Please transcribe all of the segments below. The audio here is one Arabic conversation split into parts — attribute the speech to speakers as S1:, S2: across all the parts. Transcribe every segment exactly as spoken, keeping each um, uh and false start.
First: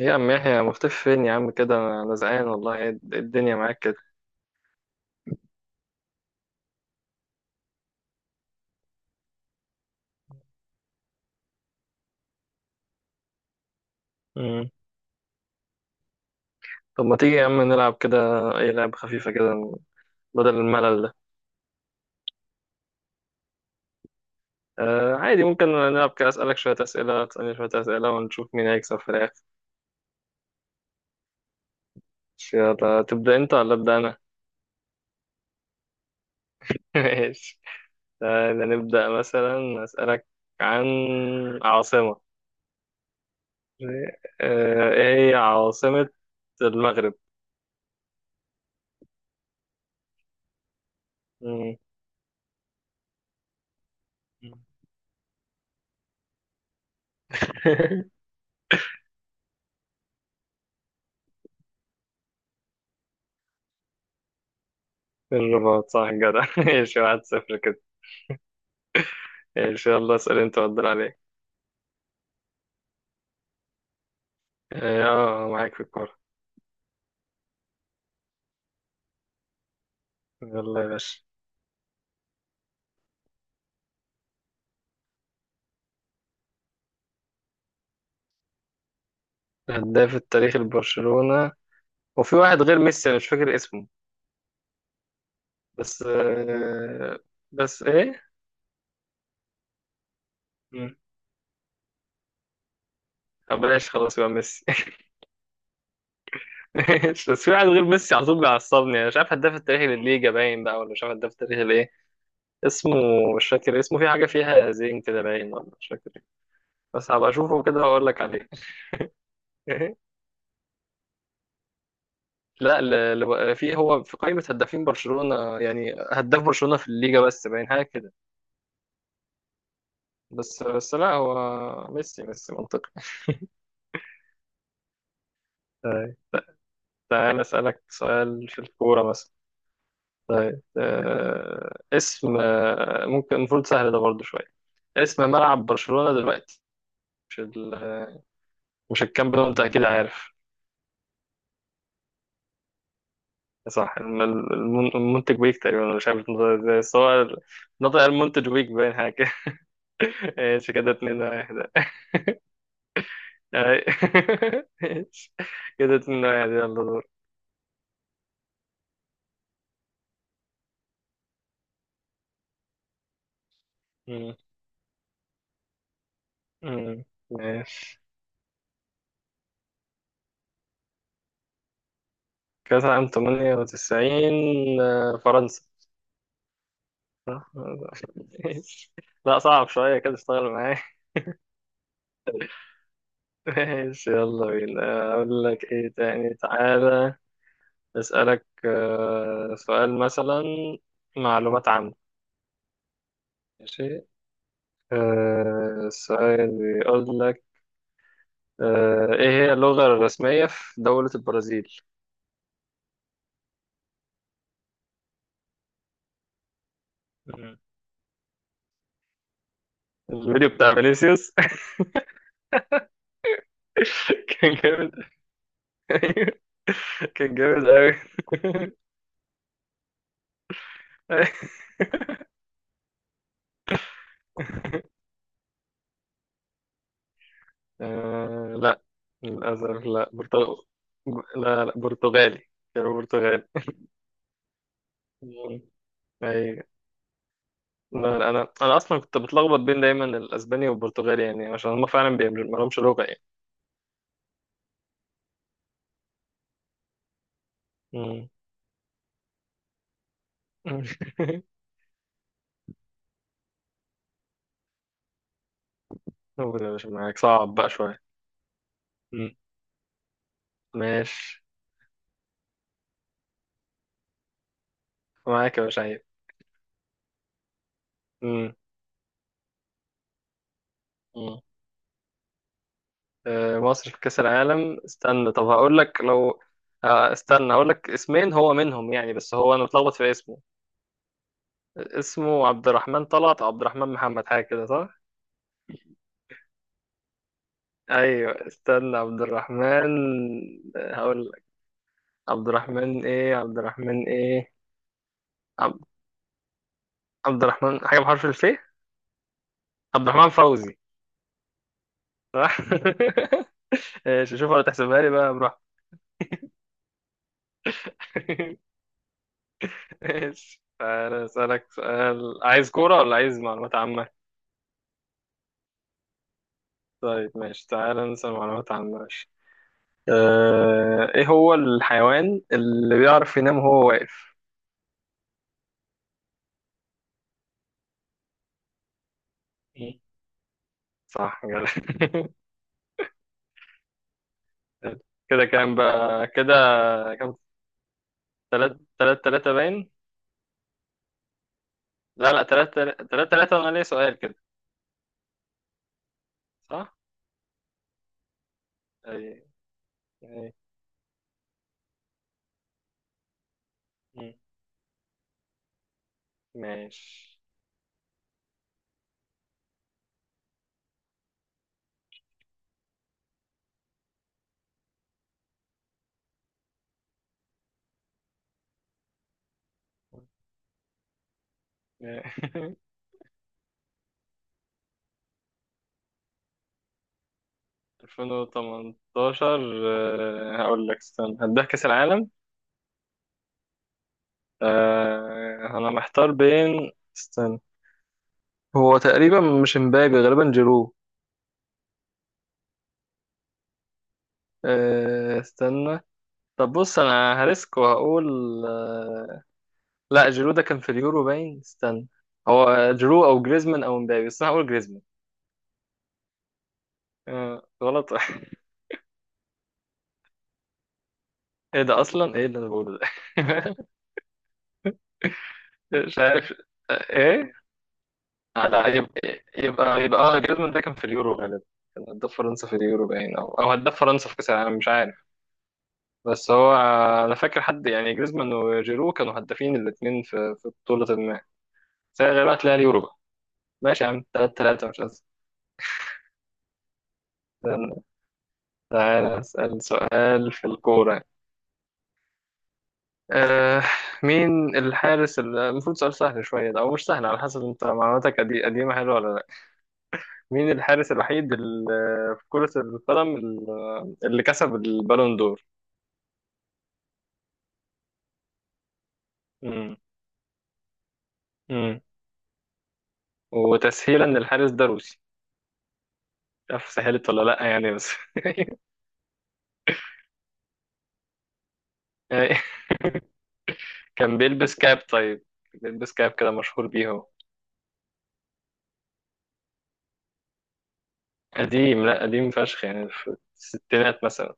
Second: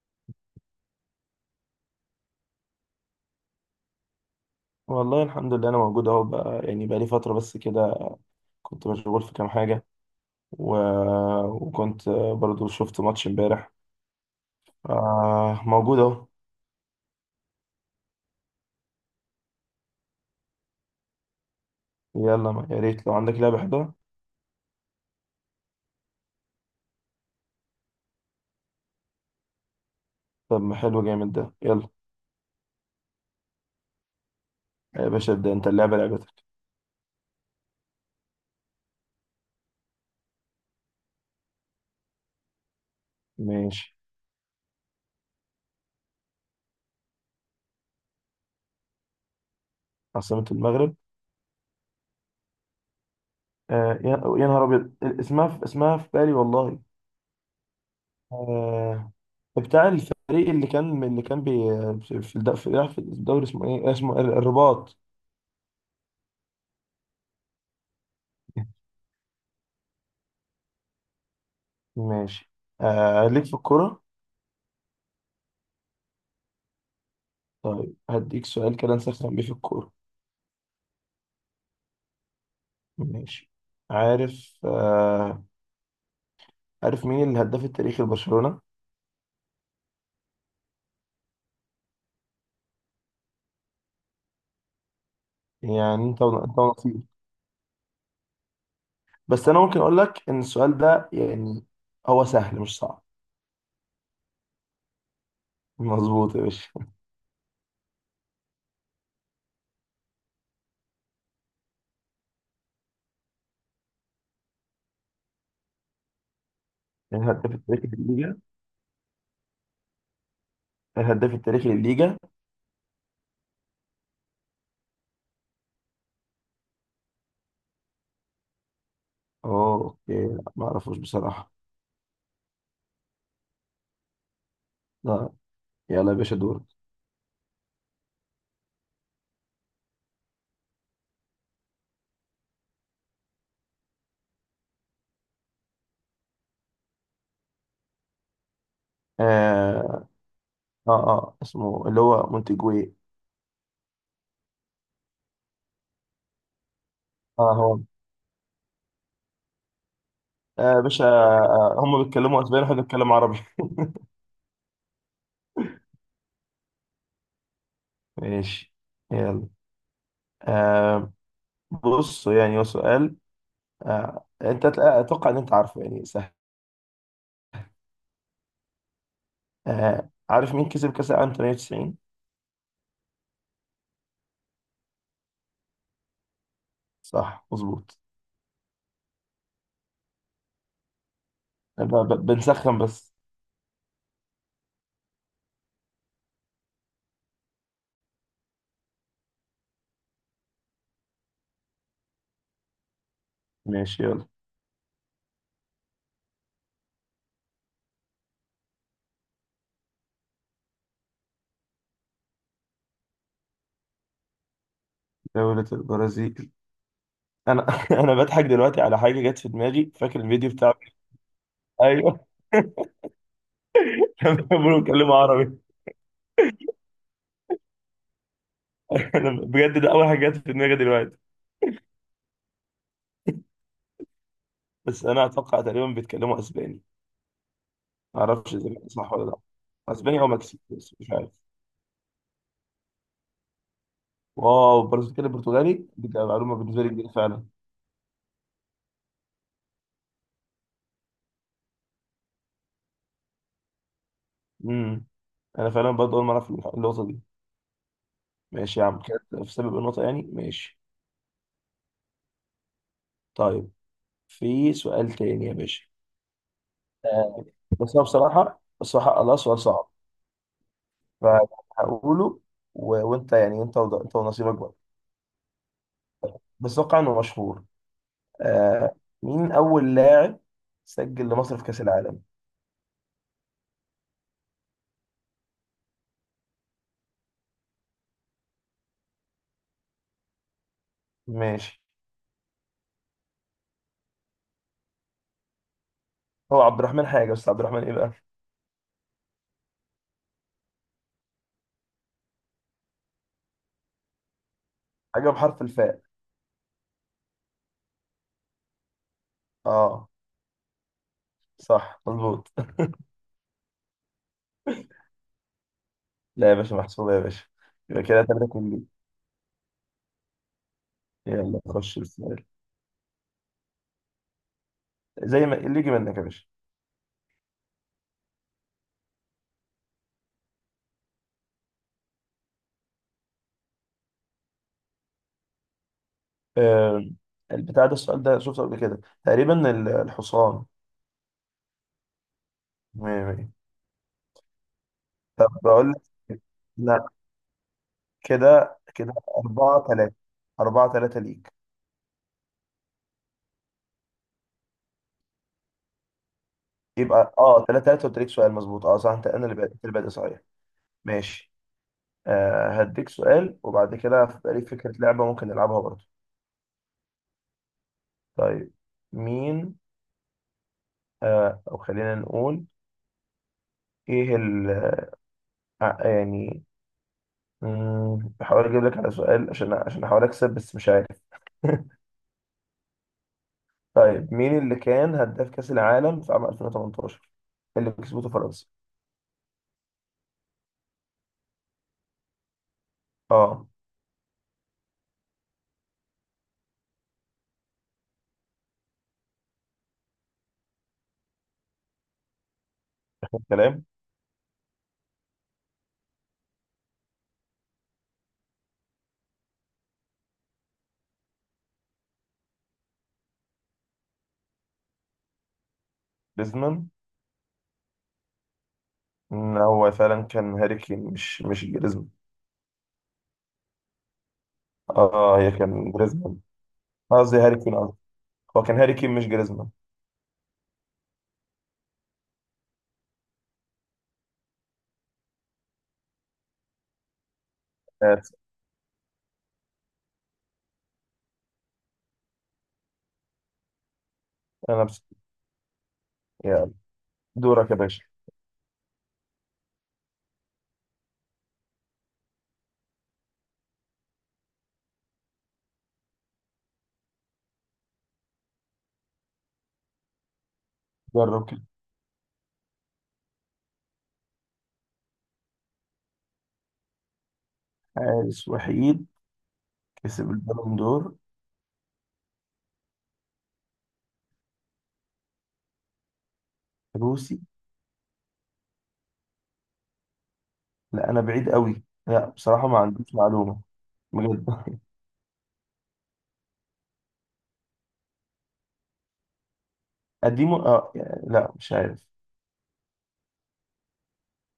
S1: ايه يا عم يحيى مختفي فين يا عم كده، انا زهقان والله. ايه الد- إيه الدنيا معاك كده.
S2: والله الحمد لله، انا موجود اهو. بقى يعني بقى لي فتره بس كده. كنت مشغول في كام حاجه و... وكنت برضو شفت ماتش امبارح.
S1: مم.
S2: آه، موجود اهو.
S1: طب ما تيجي يا عم نلعب كده، اي لعبة خفيفة كده، بدل الملل ده.
S2: يلا ما- يا ريت لو عندك لعبه حلوه.
S1: آه عادي، ممكن نلعب كده، اسألك شوية اسئلة، تسألني شوية اسئلة، ونشوف مين هيكسب في الاخر.
S2: طب ما حلو جامد ده، يلا.
S1: يلا تبدأ انت ولا ابدأ انا؟
S2: يا باشا ابدا انت، اللعبه لعبتك.
S1: ماشي. تعالى نبدأ مثلا، اسألك عن عاصمة.
S2: ماشي.
S1: آه، ايه هي عاصمة المغرب؟
S2: عاصمه المغرب؟
S1: مم.
S2: آه يا يا نهار ابيض، اسمها في... اسمها في بالي والله. آه، بتاع الفريق اللي كان اللي كان بي... في الد... في في الدوري، اسمه ايه، اسمه الرباط.
S1: الرباط، صح جدع. ماشي، واحد صفر كده. ان شاء الله اسال انت وادر عليك.
S2: ماشي. آه ليك في الكوره.
S1: اه آه، معاك في الكوره.
S2: طيب هديك سؤال كده نسخن بيه في الكورة.
S1: يلا يا باشا.
S2: ماشي. عارف آه عارف مين الهداف التاريخي لبرشلونة؟
S1: هداف التاريخ لبرشلونه، وفي واحد غير ميسي انا مش فاكر اسمه. بس
S2: يعني انت انت ونصيب.
S1: آه، بس ايه.
S2: بس انا ممكن اقول لك ان السؤال
S1: مم.
S2: ده يعني هو سهل مش صعب.
S1: طب بلاش، خلاص، يبقى ميسي.
S2: مظبوط يا باشا.
S1: ماشي، بس في واحد غير ميسي على طول بيعصبني، انا مش عارف هداف التاريخ للليجا باين بقى، ولا مش عارف هداف التاريخ الايه. اسمه مش فاكر اسمه، في حاجه فيها زين كده باين، ولا مش فاكر إيه. بس هبقى
S2: الهداف
S1: اشوفه كده
S2: التاريخي
S1: واقول لك
S2: للليجا،
S1: عليه.
S2: الهداف التاريخي للليجا؟
S1: لا، ل- ل- في هو في قائمة هدافين برشلونة، يعني هداف برشلونة في الليجا بس باين، حاجة كده.
S2: اه اوكي، لا
S1: بس
S2: ما
S1: بس
S2: اعرفوش
S1: لا، هو
S2: بصراحة.
S1: ميسي ميسي منطقي.
S2: لا. يلا
S1: طيب،
S2: يا باشا دورك.
S1: تعال أسألك سؤال في الكورة مثلا. طيب آه اسم آه، ممكن المفروض سهل ده برضه شوية. اسم ملعب برشلونة دلوقتي، مش ال- مش الكامب نو، أنت أكيد
S2: آه,
S1: عارف.
S2: اه اه اسمه اللي هو مونتيجوي.
S1: صح، الم- الم- المنتج ويك تقريبا، أنا مش عارف نطق ازاي بس هو
S2: اه هو.
S1: نطق المنتج ويك باين حاجة كده. ماشي
S2: آه يا
S1: كده،
S2: باشا.
S1: اتنين واحد.
S2: آه، هم بيتكلموا اسباني واحنا بنتكلم عربي.
S1: أي- ماشي، كده اتنين واحد، يلا دور.
S2: ماشي، يلا. آه بص، يعني هو سؤال. آه،
S1: مم.
S2: انت هتلاقي- اتوقع ان انت عارفه، يعني سهل.
S1: مم. ماشي.
S2: آه عارف مين كسب كاس العالم ثمانية وتسعين؟
S1: كأس عام تمنية وتسعين، آه، فرنسا.
S2: صح
S1: صح؟
S2: مظبوط.
S1: ماشي. لا، صعب شوية كده، اشتغل معايا.
S2: ب- ب- بنسخن بس.
S1: ماشي، يلا بينا، أقول لك إيه تاني، تعالى أسألك آه، سؤال مثلا، معلومات عامة. ماشي.
S2: ماشي يلا.
S1: آه، السؤال بيقول لك، آه، إيه هي اللغة الرسمية في دولة البرازيل؟
S2: دولة البرازيل.
S1: مم.
S2: انا انا بضحك دلوقتي على حاجه جت في دماغي، فاكر
S1: الفيديو
S2: الفيديو
S1: بتاع
S2: بتاع.
S1: فينيسيوس.
S2: ايوه. لما
S1: كان
S2: بيقولوا
S1: جامد.
S2: بيتكلموا عربي.
S1: أيوة. كان جامد أوي.
S2: انا بجد ده اول حاجه جت في دماغي دلوقتي. بس انا اتوقع تقريبا بيتكلموا اسباني، ما
S1: آه
S2: اعرفش اذا
S1: لا،
S2: كان صح ولا لا.
S1: للأسف لا،
S2: اسباني او
S1: برتغ...
S2: مكسيكي، بس مش عارف.
S1: لا لا، برتغالي، كانوا برتغالي.
S2: واو، برازيل كده
S1: مم.
S2: برتغالي، دي كانت معلومه
S1: أيوة.
S2: بالنسبه لي جديده فعلا.
S1: لا لا، أنا أنا أصلا كنت بتلخبط بين دايما الأسباني والبرتغالي، يعني عشان هما فعلا بي- ما لهمش لغة يعني.
S2: امم، انا فعلا برضه اول مره اعرف النقطه دي.
S1: مم.
S2: ماشي يا عم، كانت في سبب النقطه يعني. ماشي. طيب في سؤال تاني يا باشا.
S1: قول يا باشا، معاك،
S2: آه،
S1: صعب بقى
S2: بس
S1: شوية.
S2: هو بصراحه بصراحه
S1: مم.
S2: الله سؤال صعب.
S1: ماشي.
S2: فهقوله و... وانت يعني انت وض... انت ونصيبك بقى.
S1: معاك يا باشا عيب.
S2: بس اتوقع انه مشهور. آه، مين اول لاعب سجل
S1: مم.
S2: لمصر في كاس العالم؟
S1: آه، مصر في كأس العالم، استنى طب هقول لك لو، آه، استنى هقول لك اسمين هو منهم يعني، بس هو انا متلخبط في اسمه.
S2: ماشي.
S1: اسمه عبد الرحمن طلعت أو عبد الرحمن محمد، حاجة كده، صح؟
S2: هو عبد الرحمن حاجه، بس عبد الرحمن ايه بقى؟
S1: ايوه، استنى، عبد الرحمن، هقول لك. عبد الرحمن ايه، عبد الرحمن ايه؟
S2: حاجه بحرف
S1: عبد,
S2: الفاء.
S1: عبد الرحمن حاجة بحرف الف. عبد
S2: اه،
S1: الرحمن فوزي.
S2: صح
S1: صح؟
S2: مظبوط.
S1: ماشي، شوف ولا تحسبها لي، بقى براحتك.
S2: لا يا باشا، محسوبه يا باشا. يبقى كده تلاته كلي.
S1: ماشي، أنا
S2: يلا
S1: أسألك
S2: خش
S1: سؤال،
S2: السؤال،
S1: عايز كورة ولا عايز معلومات عامة؟
S2: زي ما اللي يجي منك يا باشا.
S1: طيب ماشي، تعالى نسأل معلومات عن، ماشي. آه، ايه هو الحيوان اللي بيعرف ينام وهو واقف؟
S2: آه، البتاع ده السؤال ده شفته قبل كده تقريبا، ال-
S1: مم.
S2: الحصان.
S1: صح جدع.
S2: مية مية.
S1: كده
S2: طب
S1: كام
S2: بقول لك
S1: بقى
S2: إيه؟
S1: كده؟
S2: لا.
S1: كام؟ تلات
S2: كده كده
S1: تلات تلاتة
S2: أربعة
S1: باين.
S2: تلاتة. أربعة تلاتة ليك.
S1: لا لا، تلات تلات تلات تلاتة، وانا ليا سؤال كده، صح.
S2: يبقى اه تلاتة تلاتة، قلت لك سؤال مظبوط. اه صح، انت
S1: اي.
S2: انا اللي بادئ، أنت اللي بادئ صحيح.
S1: اي.
S2: ماشي. آه، هديك سؤال وبعد كده
S1: مم.
S2: هيبقى ليك فكرة لعبة ممكن نلعبها برضه.
S1: ماشي.
S2: طيب مين؟ آه، او خلينا نقول ايه ال، آه، يعني. مم، بحاول اجيب لك على سؤال عشان عشان احاول اكسب بس مش عارف. طيب مين اللي كان هداف كأس العالم في عام ألفين وتمنتاشر اللي كسبته فرنسا؟
S1: ألفين وتمنتاشر. آه، هقول لك، استنى هداك كأس العالم،
S2: اه
S1: آه، انا محتار بين، استنى، هو تقريبا مش مبابي، غالبا جيرو.
S2: كلام.
S1: أه استنى، طب بص انا هريسك وهقول، أه لا، جيرو ده كان في اليورو باين، استنى. هو جيرو او جريزمان او مبابي، بس انا هقول جريزمان.
S2: جريزمان.
S1: أه غلط.
S2: مم، هو فعلا كان هاري كين، مش مش
S1: ايه ده،
S2: جريزمان.
S1: اصلا ايه اللي انا بقوله ده؟
S2: اه هي كان
S1: مش
S2: جريزمان،
S1: عارف. آه،
S2: قصدي
S1: ايه
S2: هاري كين، قصدي هو
S1: آه،
S2: كان
S1: لا
S2: هاري كين
S1: يبقى،
S2: مش جريزمان.
S1: يبقى يبقى اه جريزمان ده كان في اليورو غالبا، كان هداف فرنسا في اليورو باين، او او هداف فرنسا في كاس العالم مش عارف. بس هو آه، انا فاكر حد يعني
S2: آه،
S1: جريزمان وجيرو كانوا هدافين الاثنين في في بطولة سيغيرك لها اليورو. ماشي يا عم، تلاتة
S2: انا
S1: تلاتة مش
S2: بس.
S1: أزمة.
S2: يلا دورك يا
S1: استنى،
S2: باشا.
S1: تعالى أسأل سؤال في الكورة يعني. آه، مين الحارس اللي- المفروض سؤال سهل شوية ده، أو مش سهل على حسب أنت، معلوماتك قدي- قديمة حلوة ولا لأ؟ مين الحارس
S2: جرب
S1: الوحيد
S2: كده.
S1: اللي في كرة القدم اللي اللي كسب البالون دور؟
S2: حارس وحيد
S1: مم.
S2: كسب البالون دور؟
S1: مم. وتسهيلا، الحارس ده روسي، مش عارف سهلت
S2: روسي؟
S1: ولا لأ يعني بس.
S2: لا، انا بعيد قوي، لا بصراحة ما عنديش معلومة،
S1: كان بيلبس
S2: بجد.
S1: كاب، طيب، بيلبس كاب كده مشهور بيه.
S2: قديمه؟ اه يعني لا مش
S1: قديم،
S2: عارف.
S1: لا قديم فشخ يعني، في الستينات مثلا.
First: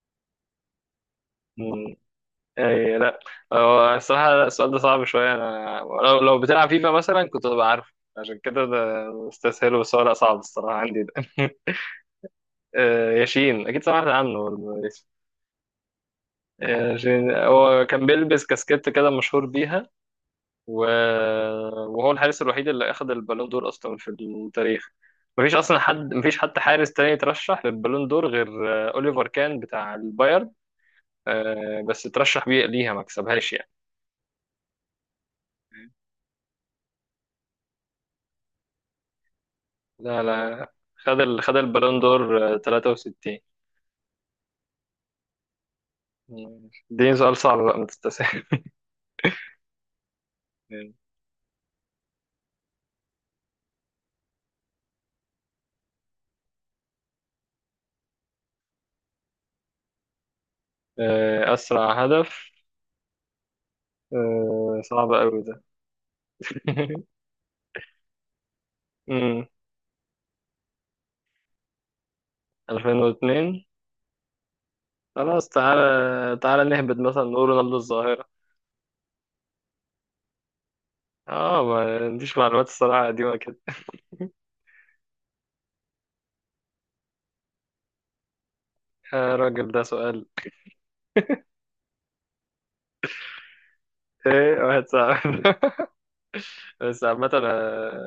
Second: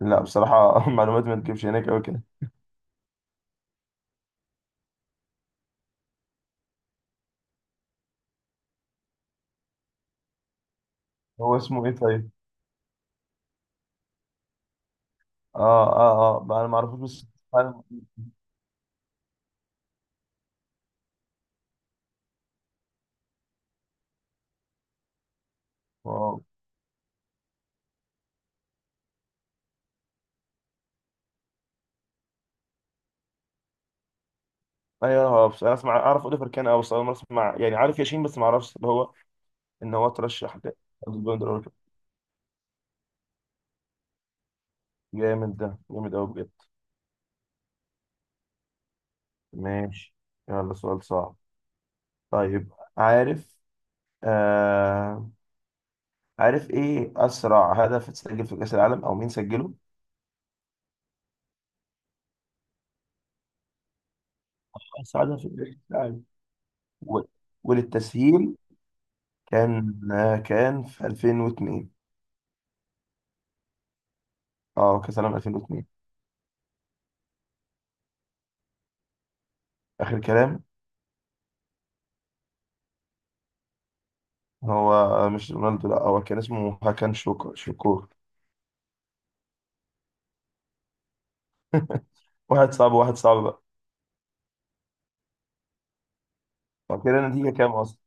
S2: لا بصراحة معلوماتي ما تجيبش هناك
S1: مم.
S2: قوي كده.
S1: أي لا. هو الصراحة لا، السؤال ده صعب شوية، أنا لو لو بتلعب فيفا مثلا كنت ببقى عارف، عشان كده ده مستسهل، بس هو لا صعب الصراحة عندي ده.
S2: هو اسمه ايه طيب؟
S1: آه، ياشين، أكيد سمعت عنه برضه، ياسين.
S2: اه اه اه ما انا ما
S1: آه،
S2: اعرفوش بس.
S1: ياشين،
S2: فعلا.
S1: هو كان بيلبس كاسكيت كده مشهور بيها. و... وهو الحارس الوحيد اللي أخد البالون دور أصلا في التاريخ، مفيش أصلا حد،
S2: واو.
S1: مفيش حتى حارس تاني ترشح للبالون دور غير آه، أوليفر كان بتاع البايرن. آه، بس ترشح بيه ليها ما كسبهاش يعني.
S2: ايوه، هو بس انا اسمع اعرف اوليفر كان، اه بس اول مره اسمع، يعني عارف ياشين، بس ما اعرفش اللي هو ان هو
S1: لا
S2: ترشح ل
S1: لا، خد
S2: Husband
S1: ال... خد
S2: or Wife.
S1: البالون دور آه، تلاتة وستين.
S2: جامد ده، جامد قوي بجد.
S1: دي سؤال صعب بقى، ما تستسهل.
S2: ماشي. يلا
S1: مم.
S2: سؤال صعب. طيب عارف؟ آه عارف ايه اسرع هدف اتسجل في كاس العالم، او مين سجله؟
S1: آه، أسرع هدف، آه، صعب
S2: اسرع هدف
S1: أوي
S2: في
S1: ده.
S2: كاس العالم. و- وللتسهيل
S1: مم.
S2: كان آه كان في ألفين واتنين.
S1: ألفين واتنين.
S2: اه كاس العالم
S1: خلاص،
S2: ألفين واتنين.
S1: تعالى تعالى نهبط، مثلا نقول رونالدو الظاهرة.
S2: اخر كلام.
S1: اه ما عنديش معلومات الصراحة، قديمة كده.
S2: هو مش رونالدو، لا، هو كان اسمه هاكان شوكور، شوكور.
S1: يا راجل ده سؤال.
S2: واحد صعب، واحد صعب بقى.
S1: ايه واحد صعب. بس
S2: وكده
S1: عامة،
S2: النتيجة كام أصلا؟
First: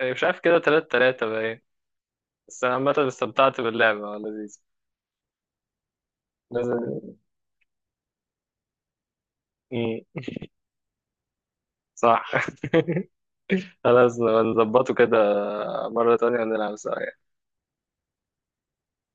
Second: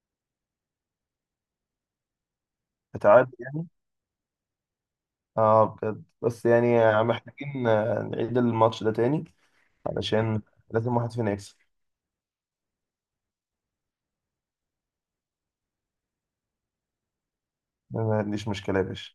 S1: آه، مش عارف كده، تلات تلاتة بقى. بس أنا عامة
S2: اتعادل
S1: استمتعت
S2: يعني؟
S1: باللعبة، لذيذ.
S2: اه بجد، بس يعني
S1: لازم.
S2: محتاجين، آه، نعيد الماتش ده تاني،
S1: مم.
S2: علشان لازم واحد فينا يكسب.
S1: صح. خلاص نظبطه كده، مرة تانية نلعب سوا.
S2: ما عنديش مشكلة يا باشا.